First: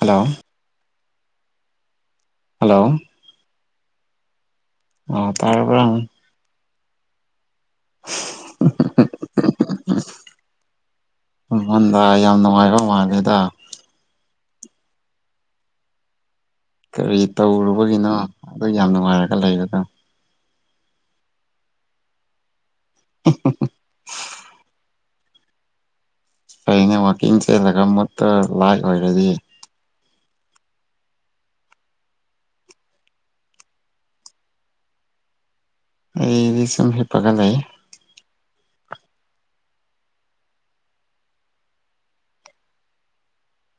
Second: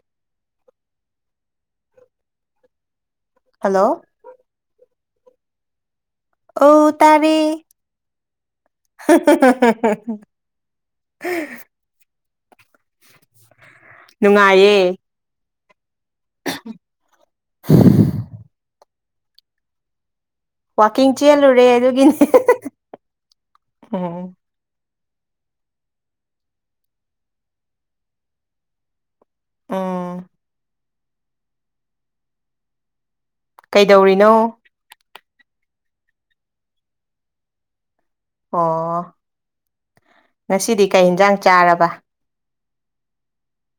Hello hello hello ꯑ ꯇꯔꯔ ꯑ ꯇꯥꯔꯦ [unintelligible] ꯑꯩꯉꯣꯟꯗ ꯌꯥꯝ ꯅꯨꯡꯉꯥꯏꯕ ꯃꯥꯜꯂꯦꯗ ꯅꯨꯡꯉꯥꯏꯌꯦ ꯎꯝ ꯀꯔꯤ ꯇꯧꯔꯨꯕꯒꯤꯅꯣ ꯑꯗꯨ ꯌꯥꯝ ꯅꯨꯡꯉꯥꯏꯔꯒ ꯂꯩꯕꯗꯣ ꯋꯥꯛꯀꯤꯡ ꯆꯦꯜꯂꯨꯔꯦ ꯑꯗꯨꯒꯤꯅꯤ [unintelligible] ꯑꯩꯅ ꯋꯥꯛꯀꯤꯡ ꯆꯦꯜꯂꯒ ꯃꯨꯠꯇ ꯂꯥꯏ ꯑꯣꯏꯔꯗꯤ ꯑꯣ ꯀꯩꯗꯧꯔꯤꯅꯣ ꯑꯩꯗꯤ ꯁꯨꯝ ꯍꯤꯞꯄꯒ ꯂꯩ ꯑꯣ ꯉꯁꯤꯗꯤ ꯀꯩ ꯏꯟꯖꯥꯡ ꯆꯥꯔꯕ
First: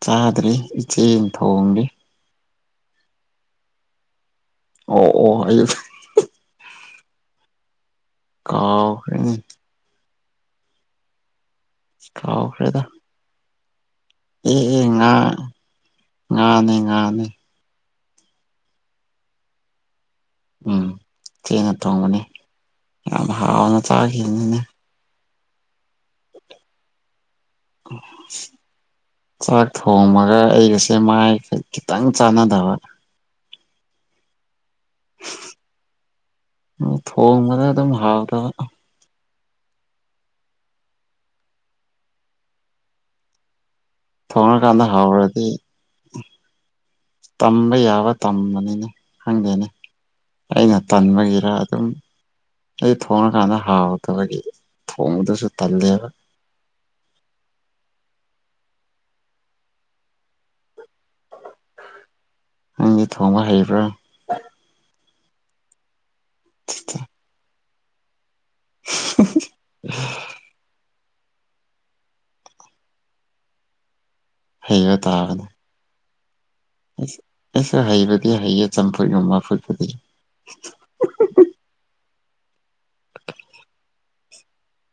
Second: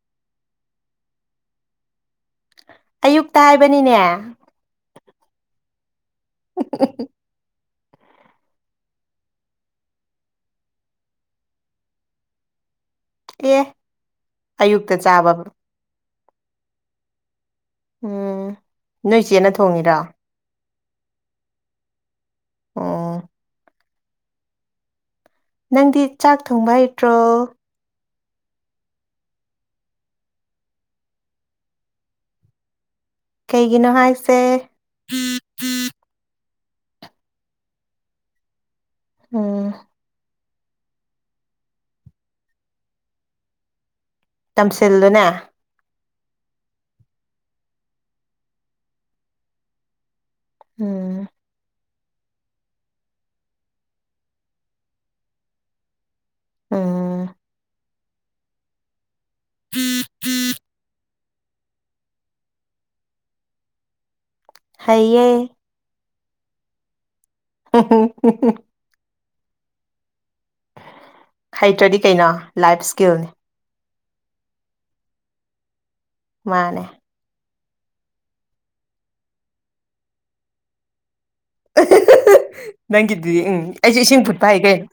ꯆꯥꯗ꯭ꯔꯤ ꯏꯆꯦꯜ ꯊꯣꯡꯂꯤ ꯑꯌꯨꯛꯇ ꯍꯥꯏꯕꯅꯤꯅꯦ ꯑꯣ ꯑꯣ ꯑꯩ ꯎ ꯀꯥꯎ ꯀꯥꯎ ꯐꯔꯦꯗ ꯑꯦ ꯑꯦ ꯑꯌꯨꯛꯇ ꯉꯥ ꯆꯥꯕ ꯉꯥꯅꯤ ꯉꯥꯅꯤ ꯎꯝ ꯅꯣꯏ ꯏ ꯆꯦꯠꯅ ꯊꯣꯡꯉꯤꯔ ꯎꯝ ꯆꯦꯡꯅ ꯊꯣꯡꯕꯅꯤ ꯎꯝ ꯌꯥꯝ ꯍꯥꯎꯅ ꯆꯥꯈꯤꯕꯅꯤꯅ ꯅꯪꯗꯤ ꯆꯥꯛ ꯊꯣꯡꯕ ꯍꯩꯇ꯭ꯔꯣ ꯑꯣ ꯆꯥꯛ ꯊꯣꯡꯉꯒ ꯑꯩꯒꯁꯦ ꯃꯥꯏ ꯈꯤꯇꯪ ꯆꯥꯟꯅꯗꯕ ꯀꯩꯒꯤꯅꯣ ꯍꯥꯏꯁꯦ ꯊꯣꯡ ꯕꯥꯗ ꯗꯨꯃ ꯍꯥꯎꯇꯕ ꯎꯝ ꯊꯣꯡꯉꯀꯥꯟꯗ ꯇꯝꯁꯤꯜꯂꯨꯅꯦ ꯍꯧꯥꯎꯔꯗꯤ ꯇꯝꯕ ꯌꯥꯕ ꯇꯝꯕꯅꯤꯅꯦ ꯈꯪꯗꯦꯅꯦ ꯑꯩꯅ ꯎꯝ ꯇꯟꯕꯒꯤꯔ ꯑꯗꯨꯝ ꯑꯗꯨ ꯊꯣꯡꯉꯀꯥꯟꯗ ꯍꯥꯎꯗꯕꯒꯤ ꯊꯣꯡꯕꯗꯨꯁꯨ ꯇꯜꯂꯦꯕ ꯎꯝ ꯎꯝ ꯎ ꯅꯪꯗꯤ ꯊꯣꯡꯕ ꯍꯩꯕ꯭ꯔꯥ ꯍꯥꯏꯌꯦꯌꯦ ꯑ ꯎ [unintelligible] ꯍꯩꯇ꯭ꯔꯗꯤ ꯀꯩꯅꯣ ꯂꯥꯏꯐ ꯁ꯭ꯀꯤꯜꯅꯤ ꯍꯩꯔ ꯇꯥꯒꯅꯤ ꯃꯥꯅꯦ ꯑꯩꯁꯁꯨ ꯍꯩꯕꯗꯤ ꯍꯩꯌꯦ ꯆꯝꯐꯨꯠꯒꯃꯥ ꯐꯨꯠꯄꯨꯗꯤ ꯅꯪꯒꯤꯗꯨꯗꯤ ꯎꯝ ꯑꯩꯁꯨꯦ ꯏꯁꯤꯡ ꯐꯨꯠꯄ ꯍꯥꯏ ꯀꯩꯅꯣ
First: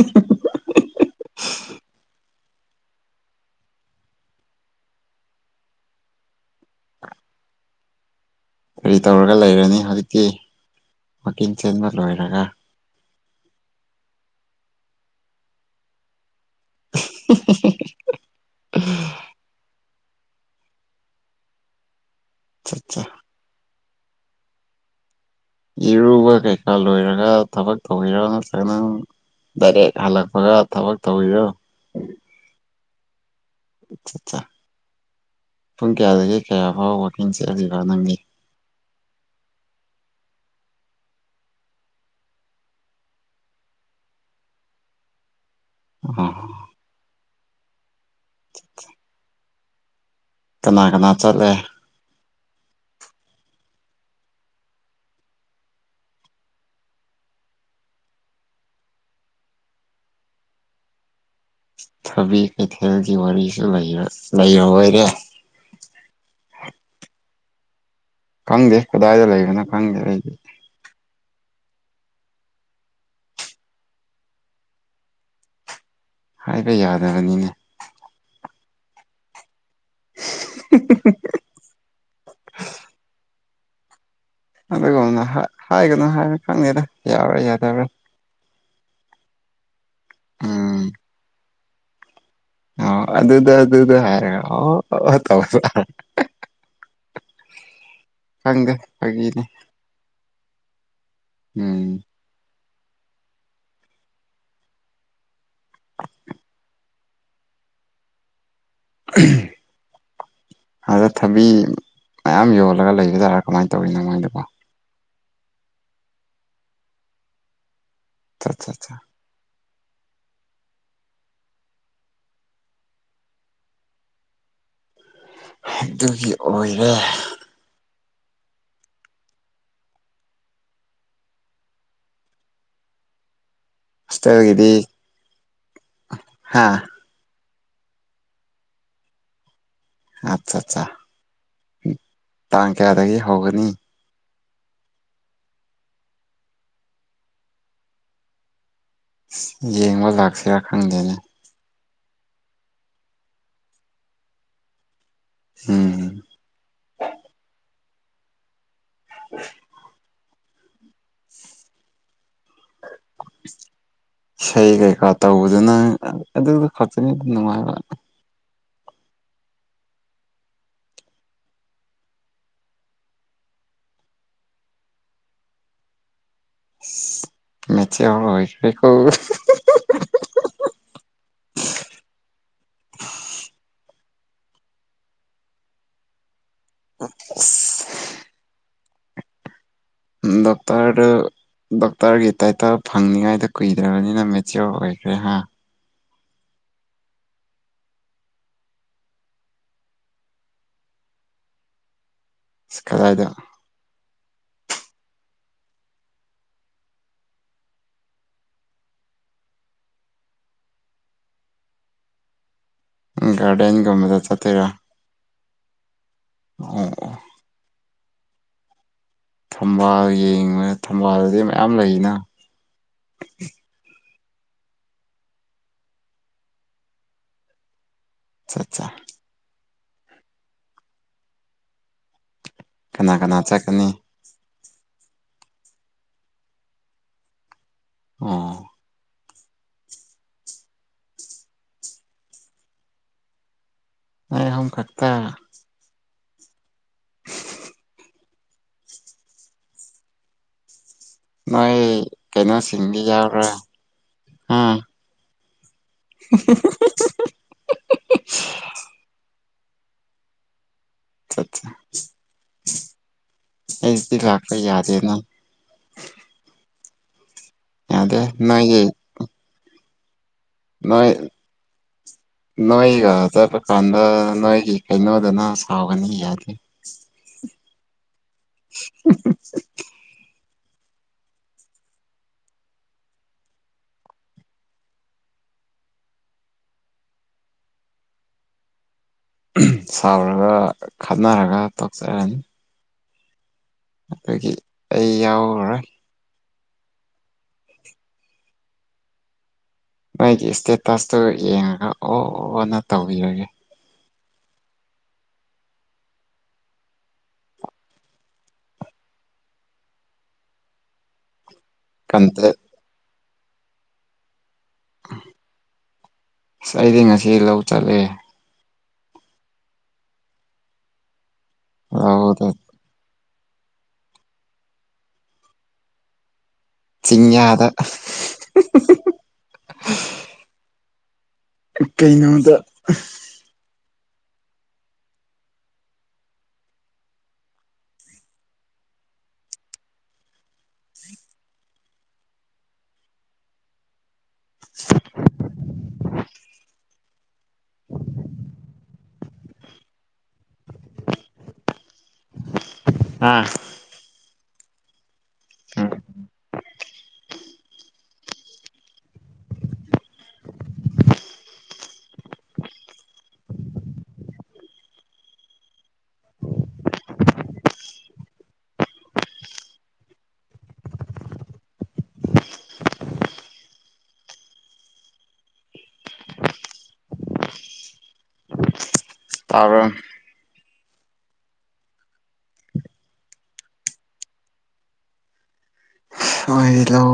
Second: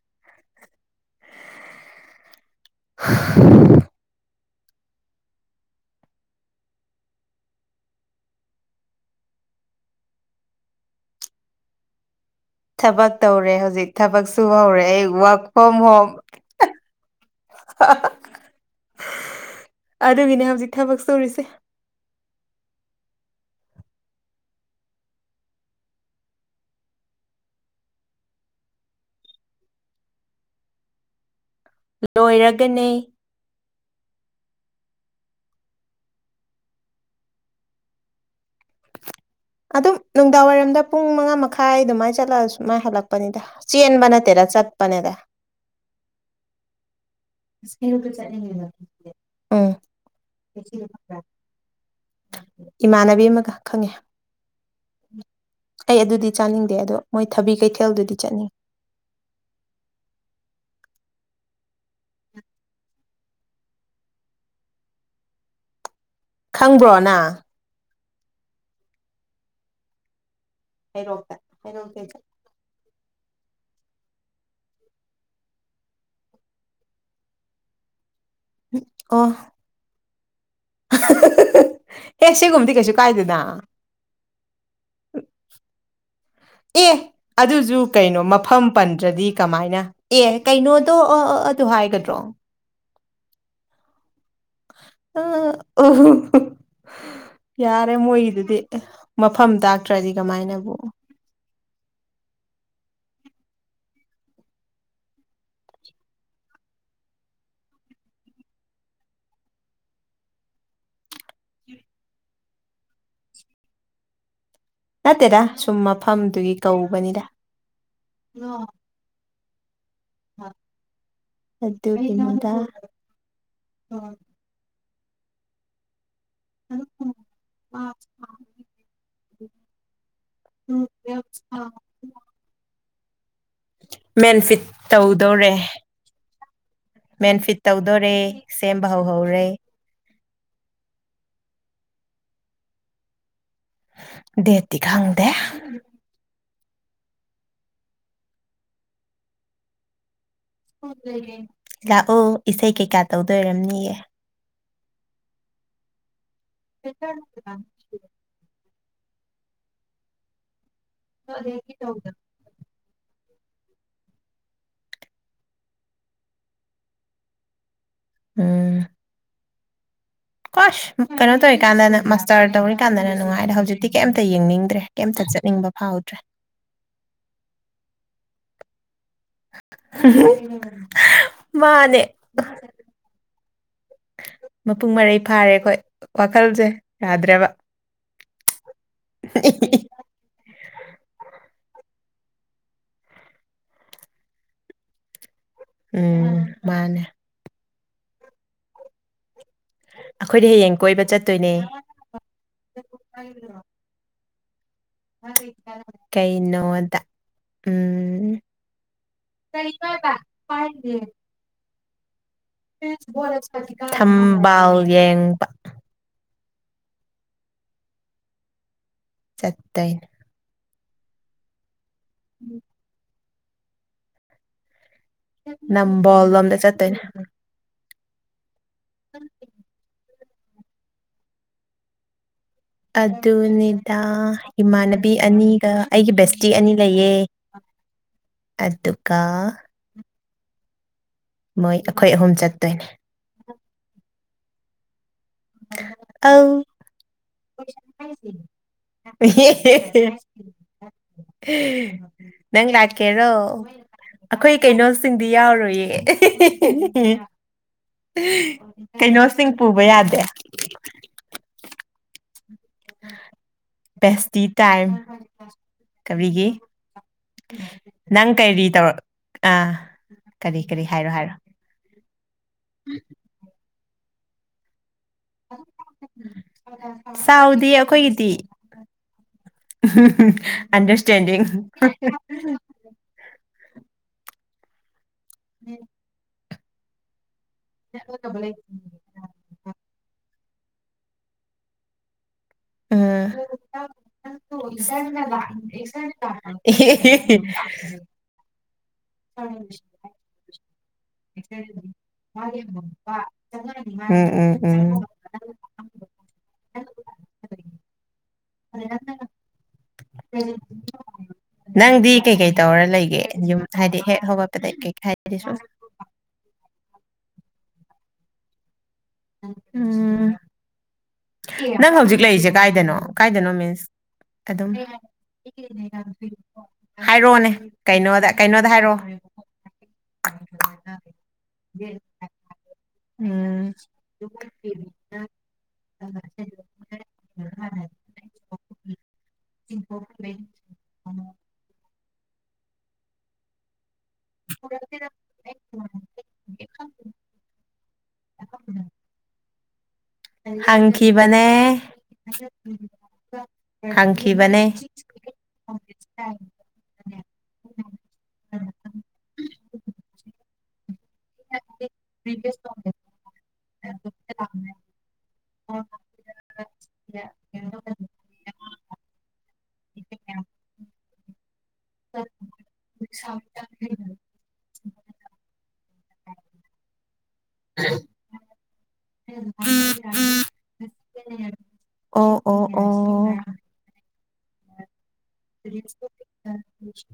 ꯎ ꯎ [inaudible] ꯀꯔꯤ ꯇꯧꯔꯒ ꯂꯩꯔꯅꯤ ꯍꯧꯖꯤꯛꯇꯤ ꯋꯀꯤꯡ ꯆꯦꯟꯕ ꯂꯣꯏꯔꯒ ꯊꯕꯛ ꯇꯧꯔꯦ ꯍꯧꯖꯤꯛ ꯊꯕꯛ ꯁꯨ ꯍꯧꯔꯦ ꯑꯩ ꯋꯥꯔꯛ ꯐ꯭ꯔꯣꯝ ꯍꯣꯝ [unintelligible] ꯑꯗꯨꯒꯤꯅꯦ ꯍꯧꯖꯤꯛ ꯊꯕꯛ ꯁꯨꯔꯤꯁꯦ ꯑꯆꯥ ꯑꯆꯥ ꯏꯔꯨꯕ ꯀꯩꯀꯥ ꯂꯣꯏꯔꯒ ꯊꯕꯛ ꯇꯧꯕꯤꯔꯣ ꯅꯠꯇ꯭ꯔꯒꯅꯪ ꯗꯥꯏꯔꯦꯛ ꯍꯜꯂꯛꯄꯒ ꯊꯕꯛ ꯇꯧꯕꯤꯔꯣ ꯂꯣꯏꯔꯒꯅꯤ ꯑꯠ ꯑꯠꯆꯥ ꯄꯨꯡ ꯀꯌꯥꯗꯒꯤ ꯀꯌꯥ ꯐꯥꯎꯕ ꯋꯀꯤꯡ ꯆꯦꯂꯤꯕꯣ ꯅꯪꯒꯤ ꯑꯗꯨꯝ ꯅꯨꯡꯗꯥꯡꯋꯥꯏꯔꯝꯗ ꯄꯨꯡ ꯃꯉꯥ ꯃꯈꯥꯏ ꯑꯗꯨꯃꯥꯏꯅ ꯆꯠꯂꯛ ꯁꯨꯃꯥꯏꯅ ꯍꯜꯂꯛꯄꯅꯤꯗ ꯆꯦꯟꯕ ꯅꯠꯇꯦꯗ ꯆꯠꯄꯅꯦꯗ ꯑ ꯎꯝ ꯀꯅꯥ ꯀꯅꯥ ꯆꯠꯂꯦ ꯏꯃꯥꯟꯅꯕꯤ ꯑꯃꯒ ꯈꯪꯉꯦ ꯑꯩ ꯑꯗꯨꯗꯤ ꯆꯥꯅꯤꯡꯗꯦ ꯑꯗꯣ ꯃꯣꯏ ꯊꯕꯤ ꯀꯩꯊꯦꯜꯗꯨꯗꯤ ꯆꯠꯅꯤꯡꯉ ꯊꯕꯤ ꯀꯩꯊꯦꯜꯒꯤ ꯋꯥꯔꯤꯁꯨ ꯂꯩꯔꯦ ꯂꯩꯔꯣꯏꯔꯦ ꯈꯪꯕ꯭ꯔꯣ ꯅꯪ ꯈꯪꯗꯦ ꯀꯗꯥꯏꯗ ꯂꯩꯕꯅꯣ ꯈꯪꯗꯦ ꯑꯩꯗꯤ ꯍꯩꯔꯣꯛꯇ ꯍꯩꯔꯣꯛꯇ ꯍꯥꯏꯕ ꯌꯥꯗꯕꯅꯤꯅꯦ ꯑꯣ ꯑꯦ ꯁꯤꯒꯨꯝꯃꯗꯤ ꯀꯩꯁꯨ ꯀꯥꯏꯗꯦꯅ ꯑꯗꯨꯒꯨꯝꯅ ꯍꯥꯏꯒꯅꯨ ꯍꯥꯏꯅ ꯈꯪꯉꯦꯗ ꯑꯦ ꯌꯥꯎꯔꯣꯏ ꯌꯥꯗꯕꯔꯥ ꯑꯗꯨꯁꯨ ꯀꯩꯅꯣ ꯃꯐꯝ ꯄꯟꯗ꯭ꯔꯗꯤ ꯀꯃꯥꯏꯅ ꯑꯦ ꯎꯝ ꯀꯩꯅꯣꯗꯣ ꯑ ꯑ ꯑꯗꯨ ꯍꯥꯏꯒꯗ꯭ꯔꯣ ꯑ ꯑꯗꯨꯗ ꯑꯗꯨꯗ ꯍꯥꯏꯔꯦ ꯑ ꯑꯣ ꯌꯥꯔꯦ ꯃꯣꯏꯒꯤꯗꯨꯗꯤ ꯈꯪꯗꯦ ꯐꯥꯒꯤꯅꯤ ꯃꯐꯝ ꯇꯥꯛꯇ꯭ꯔꯗꯤ ꯀꯃꯥꯏꯅꯕꯨ ꯎꯝ [inaudible] ꯑꯗ ꯊꯕꯤ ꯃꯌꯥꯝ ꯌꯣꯜꯂꯒ ꯂꯩꯕ ꯇꯔꯥ ꯀꯃꯥꯏꯅ ꯇꯧꯋꯤꯅꯣ ꯃꯣꯏꯗꯨꯕꯣ ꯅꯠꯇꯦꯗ ꯁꯨꯝ ꯃꯐꯝꯗꯨꯒꯤ ꯀꯧꯕꯅꯤꯗ ꯆꯥꯥ ꯆꯥ ꯆꯥ ꯑꯗꯨꯒꯤꯅꯤꯗ ꯑꯗꯨꯒꯤ ꯑꯣꯏꯔꯦ [inaudible] [unintelligible] ꯃꯦꯟꯐꯤꯠ ꯍꯣꯁꯇꯦꯜꯒꯤꯗꯤ ꯇꯧꯗꯧꯔꯦ ꯍꯥ ꯃꯦꯟꯐꯤꯠ ꯇꯧꯗꯣꯔꯦ ꯁꯦꯝꯕ ꯍꯧꯍꯧꯔꯦ ꯑꯠꯆꯥ ꯑꯠꯆꯥ ꯇꯥꯡ ꯀꯌꯥꯗꯒꯤ ꯍꯧꯒꯅꯤ ꯗꯦꯗꯇꯤ ꯈꯪꯗꯦ ꯌꯦꯡꯕ ꯂꯥꯛꯁꯤꯔ ꯂꯥꯛꯑꯣ ꯏꯁꯩ ꯀꯩꯀꯥ ꯇꯧꯗꯣꯏꯔꯝꯅꯤꯌꯦ ꯍꯝ ꯍꯦꯆ ꯎ [unintelligible] ꯑꯗꯨꯈꯤ ꯇꯧꯗ [inaudible] ꯏꯁꯩ ꯀꯩꯀꯥ ꯇꯧꯕꯗꯨꯅ ꯑꯗꯨꯗꯨ ꯈꯛꯇꯅꯤ ꯑꯗꯨꯝ ꯅꯨꯡꯉꯥꯏꯕ ꯎꯝ ꯀꯁ ꯀꯩꯅꯣ ꯇꯧꯔꯤꯀꯥꯟꯗꯅ ꯃꯥꯁꯇꯔ ꯇꯧꯔꯤꯀꯥꯟꯗꯅ ꯅꯨꯡꯉꯥꯏꯔꯦ ꯍꯧꯖꯤꯛꯇꯤ ꯀꯩꯝꯇ ꯌꯦꯡꯅꯤꯡꯗ꯭ꯔꯦ ꯀꯩꯝꯇ ꯆꯠꯅꯤꯡꯕ ꯐꯥꯎꯗ꯭ꯔꯦ ꯃꯦꯆꯌ ꯑꯩꯈ ꯀꯧꯕ ꯃꯥꯅꯦ ꯃꯄꯨꯡ ꯃꯔꯩ ꯐꯥꯔꯦ ꯑꯩꯈꯣꯏ ꯋꯥꯈꯜꯁꯦ ꯌꯥꯥꯗ꯭ꯔꯕ ꯗꯇꯔ ꯗꯣꯛꯇꯔꯒꯤ ꯇꯥꯏꯇꯜ ꯐꯪꯅꯤꯉꯥꯏꯗ ꯀꯨꯏꯗ꯭ꯔꯕꯅꯤꯅ ꯃꯦꯆꯤꯌꯣꯔ ꯑꯣꯏꯈ꯭ꯔꯦ ꯍꯥ ꯎꯝ ꯃꯥꯅꯦ ꯑꯩꯈꯣꯏꯗꯤ ꯍꯌꯦꯡ ꯀꯣꯏꯕ ꯆꯠꯇꯣꯏꯅꯦ ꯀꯗꯥꯏꯗ ꯀꯩꯩꯅꯣꯗ ꯎꯝ ꯇ ꯏ ꯀ ꯀ ꯄꯥꯏ ꯒꯥꯔꯗꯦꯟꯒꯨꯝꯕꯗ ꯆꯠꯇꯣꯏꯔꯥ ꯊꯝꯕꯥꯜ ꯌꯦꯡꯕ ꯑꯣ ꯆꯠꯇꯣꯏꯅꯦ ꯊꯝꯕꯥꯜ ꯌꯦꯡꯕ ꯊꯝꯕꯥꯜꯗꯗꯤ ꯃꯌꯥꯝ ꯂꯩꯅ ꯎꯝ ꯅꯝꯕꯣꯜ ꯂꯣꯝꯗ ꯆꯠꯇꯣꯏꯅꯦ ꯑꯆꯥ ꯎ ꯀꯅꯥ ꯀꯅꯥ ꯆꯠꯀꯅꯤ ꯑꯗꯨꯅꯦꯗ ꯏꯃꯥꯟꯅꯕꯤ ꯑꯅꯤꯒ ꯑꯩꯒꯤ ꯕꯦꯁꯇꯤ ꯑꯅꯤ ꯂꯩꯌꯦ ꯑꯣ ꯑꯗꯨꯀ ꯃꯣꯏ ꯑꯩꯈꯣꯏ ꯑꯍꯨꯝ ꯆꯠꯇꯣꯏꯅꯦ ꯑꯩ ꯍ ꯀꯥꯛꯇꯥ ꯑ ꯍ ꯅꯣꯏ ꯅꯪ ꯀꯩꯅꯣꯁꯤꯡꯗꯤ ꯂꯥꯛꯀꯦꯔꯣ ꯌꯥꯎꯔꯣꯏ ꯑꯩꯈꯣꯏ ꯑꯥ ꯀꯩꯅꯣ ꯁꯤꯡꯗꯤ ꯌꯥꯎꯔꯣꯏꯌꯦ ꯀꯩꯅꯣꯁꯤꯡ ꯄꯨꯕ ꯌꯥꯗꯦ ꯑ ꯑꯠꯆꯥ ꯑꯩꯗꯤ ꯂꯥꯛꯄ ꯌꯥꯗꯦ ꯅꯪ ꯀꯕꯤꯒꯤ ꯌꯥꯗꯦ ꯅꯪ ꯀꯩꯔꯤ ꯅꯣꯏꯒꯤ ꯇꯧꯔꯛ ꯑ ꯅꯏ ꯅꯏꯒ ꯇ ꯈꯥꯟꯗ ꯅꯏꯒꯤ ꯀꯩꯅꯣꯗꯅ ꯁꯥꯎꯒꯅꯤ ꯌꯥꯗꯦ ꯆꯥꯎꯗꯤ ꯑꯩꯈꯣꯏꯒꯤꯗꯤ [inaudible] ꯑꯟꯗꯔꯁꯇꯦꯟꯗꯤ ꯎꯝ ꯌꯥꯝ ꯀꯕ꯭ꯂ ꯁꯥꯎꯔꯒ ꯈꯠꯅꯔꯒ ꯇꯣꯛꯆꯔꯅꯤ ꯑꯗꯨꯒꯤ ꯑꯩ ꯎ ꯌꯥꯎꯔꯔꯣꯏ ꯑꯦ ꯎꯝ꯫ ꯅꯣꯏꯒꯤ ꯏꯁꯇꯦꯇꯁꯇꯨ ꯌꯦꯡꯉꯒ ꯑꯣꯅ ꯇꯧꯕꯤꯔꯒꯦ꯫ ꯎꯝ ꯎꯝ ꯎꯝ꯫ [unintelligible] ꯅꯪꯗꯤ ꯀꯩꯀꯩ ꯀꯟꯇꯦꯛ ꯇꯧꯔ ꯂꯩꯒꯦ ꯌꯨꯝ ꯍꯥꯏꯗꯤ ꯍꯦꯛ ꯍꯧꯒꯠꯄꯗꯩ ꯀꯩ ꯍꯥꯏꯗꯤ ꯁꯨꯝ ꯑꯁ ꯑꯩꯗꯤ ꯉꯁꯤ ꯂꯧ ꯆꯠꯂꯦ꯫ ꯎꯝ꯫ ꯅꯪ ꯍꯧꯖꯤꯛ ꯂꯧꯗ ꯂꯩꯔꯤꯁꯦ ꯀꯥꯏꯗꯅꯣ꯫ ꯀꯥꯏꯗꯅꯣ ꯃꯤꯁ ꯑꯗꯨꯝ [unintelligible] ꯍꯥꯏꯔꯛꯑꯣꯅꯦ ꯆꯤꯡꯌꯥꯗ ꯀꯩꯅꯣꯗ ꯀꯩꯅꯣꯗ ꯍꯥꯏꯔꯛꯑꯣ꯫ ꯀꯩꯅꯣꯗ ꯎꯝ [unintelligible] [unintelligible] [unintelligible] [unintelligible] ꯍꯪꯈꯤꯕꯅꯦ꯫ ꯑꯥ ꯈꯪꯈꯤꯕꯅꯦ ꯎꯝ [unintelligible] [unintelligible] [unintelligible] ꯇꯥꯕꯔ꯫ ꯑꯣ ꯑꯣ ꯑꯣ꯫ [unintelligible] ꯍꯣꯏ ꯂꯧ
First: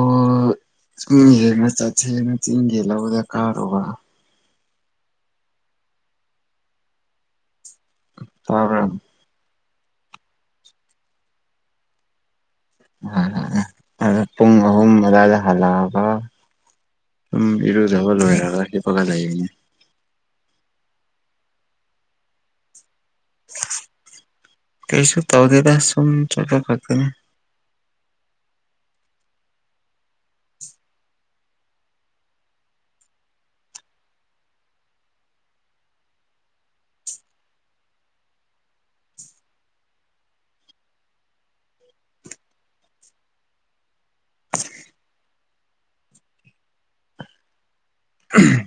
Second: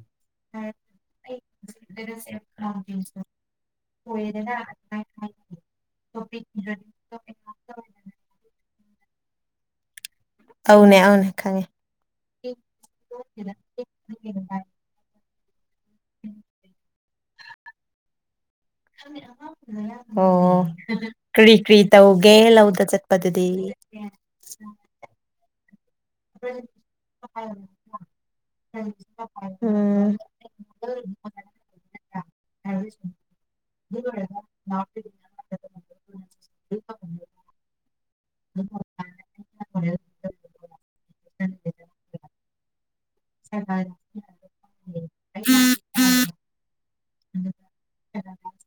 ꯆꯤꯡꯒꯦꯅ ꯆꯠꯁꯦꯅ ꯆꯤꯡꯒꯦ ꯂꯧꯗ ꯀꯥꯔꯨꯕ꯫ [unintelligible] ꯇꯥꯕꯔ꯫ ꯑꯧꯅꯦ ꯑꯧꯅꯦ ꯈꯪꯉꯦ꯫ ꯑꯪ ꯑꯪ ꯄꯨꯡ ꯑꯍꯨꯝ ꯑꯗꯥꯢꯗ ꯍꯂꯛ ꯑ ꯁꯨꯝ ꯏꯔꯖꯕ ꯂꯣꯏꯔꯒ ꯍꯤꯞ ꯑꯣ ꯀꯔꯤ ꯀꯔꯤ ꯇꯧꯒꯦ ꯂꯧꯗ ꯆꯠꯄꯗꯨꯗꯤ ꯀꯩꯁꯨ ꯇꯧꯗꯗ ꯁꯨꯝ ꯆꯠꯄ ꯈꯛꯇꯅꯤ꯫ ꯎꯝ꯫ [unintelligible] [unintelligible] [unintelligible] [unintelligible]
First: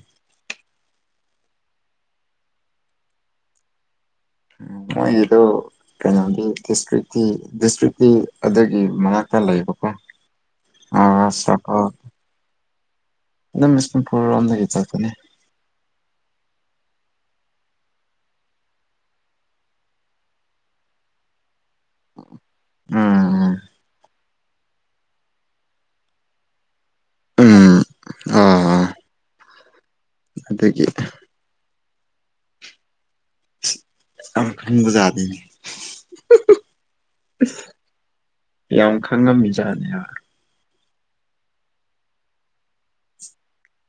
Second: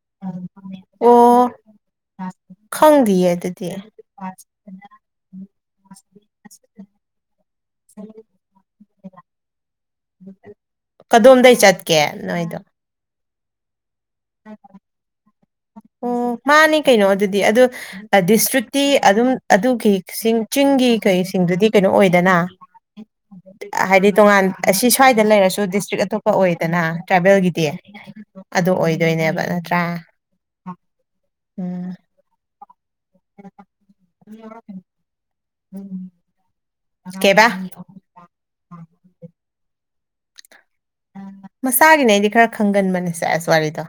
ꯑꯣ ꯈꯪꯗꯤꯌꯦ ꯑꯗꯨꯗꯤ꯫ ꯃꯣꯏꯒꯤꯗꯣ ꯀꯩꯅꯣꯗꯤ ꯗꯤꯁꯇ꯭ꯔ ꯇꯤ ꯗꯤꯁꯇ꯭ꯔꯤꯛꯇꯤ ꯑꯗꯨꯒꯤ ꯃꯅꯥꯛꯇ ꯂꯩꯕꯀꯣ ꯀꯗꯣꯝꯗꯩ ꯁꯔꯀ ꯆꯠꯀꯦ ꯅꯣꯏꯗꯣ ꯑꯗꯨꯝ ꯕꯤꯁꯅꯨꯄꯨꯔ ꯔꯣꯝꯗꯒꯤ ꯆꯠꯄꯅꯤ꯫ ꯑꯣ ꯃꯥꯅꯤ ꯀꯩꯅꯣ ꯑꯗꯨꯗꯤ ꯑꯗꯨ ꯗꯤꯁꯇ꯭ꯔꯤꯛꯇꯤ ꯑꯗꯨꯝ ꯑꯗꯨꯒꯤ ꯆꯤꯡ ꯆꯤꯡꯒꯤ ꯀꯩꯁꯤꯡꯗꯨꯗꯤ ꯀꯩꯅꯣ ꯑꯣꯏꯗꯅ ꯎꯝ ꯍꯥꯏꯗꯤ ꯇꯣꯉꯥꯟ ꯑꯁꯤ ꯁ꯭ꯋꯥꯏꯗ ꯂꯩꯔꯁꯨ ꯗꯤꯁꯇ꯭ꯔꯤꯛ ꯑꯇꯣꯞꯄ ꯑꯣꯏꯗꯅ ꯇ꯭ꯔꯥꯚꯦꯜꯒꯤꯗꯤ ꯎꯝ ꯑꯗꯨ ꯑꯣꯏꯗꯣꯏꯅꯦꯕ ꯅꯠꯇ꯭ꯔꯥ꯫ ꯑꯗꯒꯤ ꯎꯝ꯫ [unintelligible] [unintelligible] ꯈꯟꯕꯖꯥꯅꯤꯅꯦ [unintelligible] ꯀꯩꯕꯥ꯫ ꯌꯥꯝ ꯈꯪꯉꯝꯃꯤ ꯖꯥꯠꯅꯤ ꯍꯥꯏꯕ꯫ ꯃꯁꯥꯒꯤꯅꯦ ꯑꯩꯗꯤ ꯈꯔ ꯈꯪꯒꯟꯕꯅꯦꯁꯦ ꯑꯦꯁ ꯋꯥꯔꯤꯗꯣ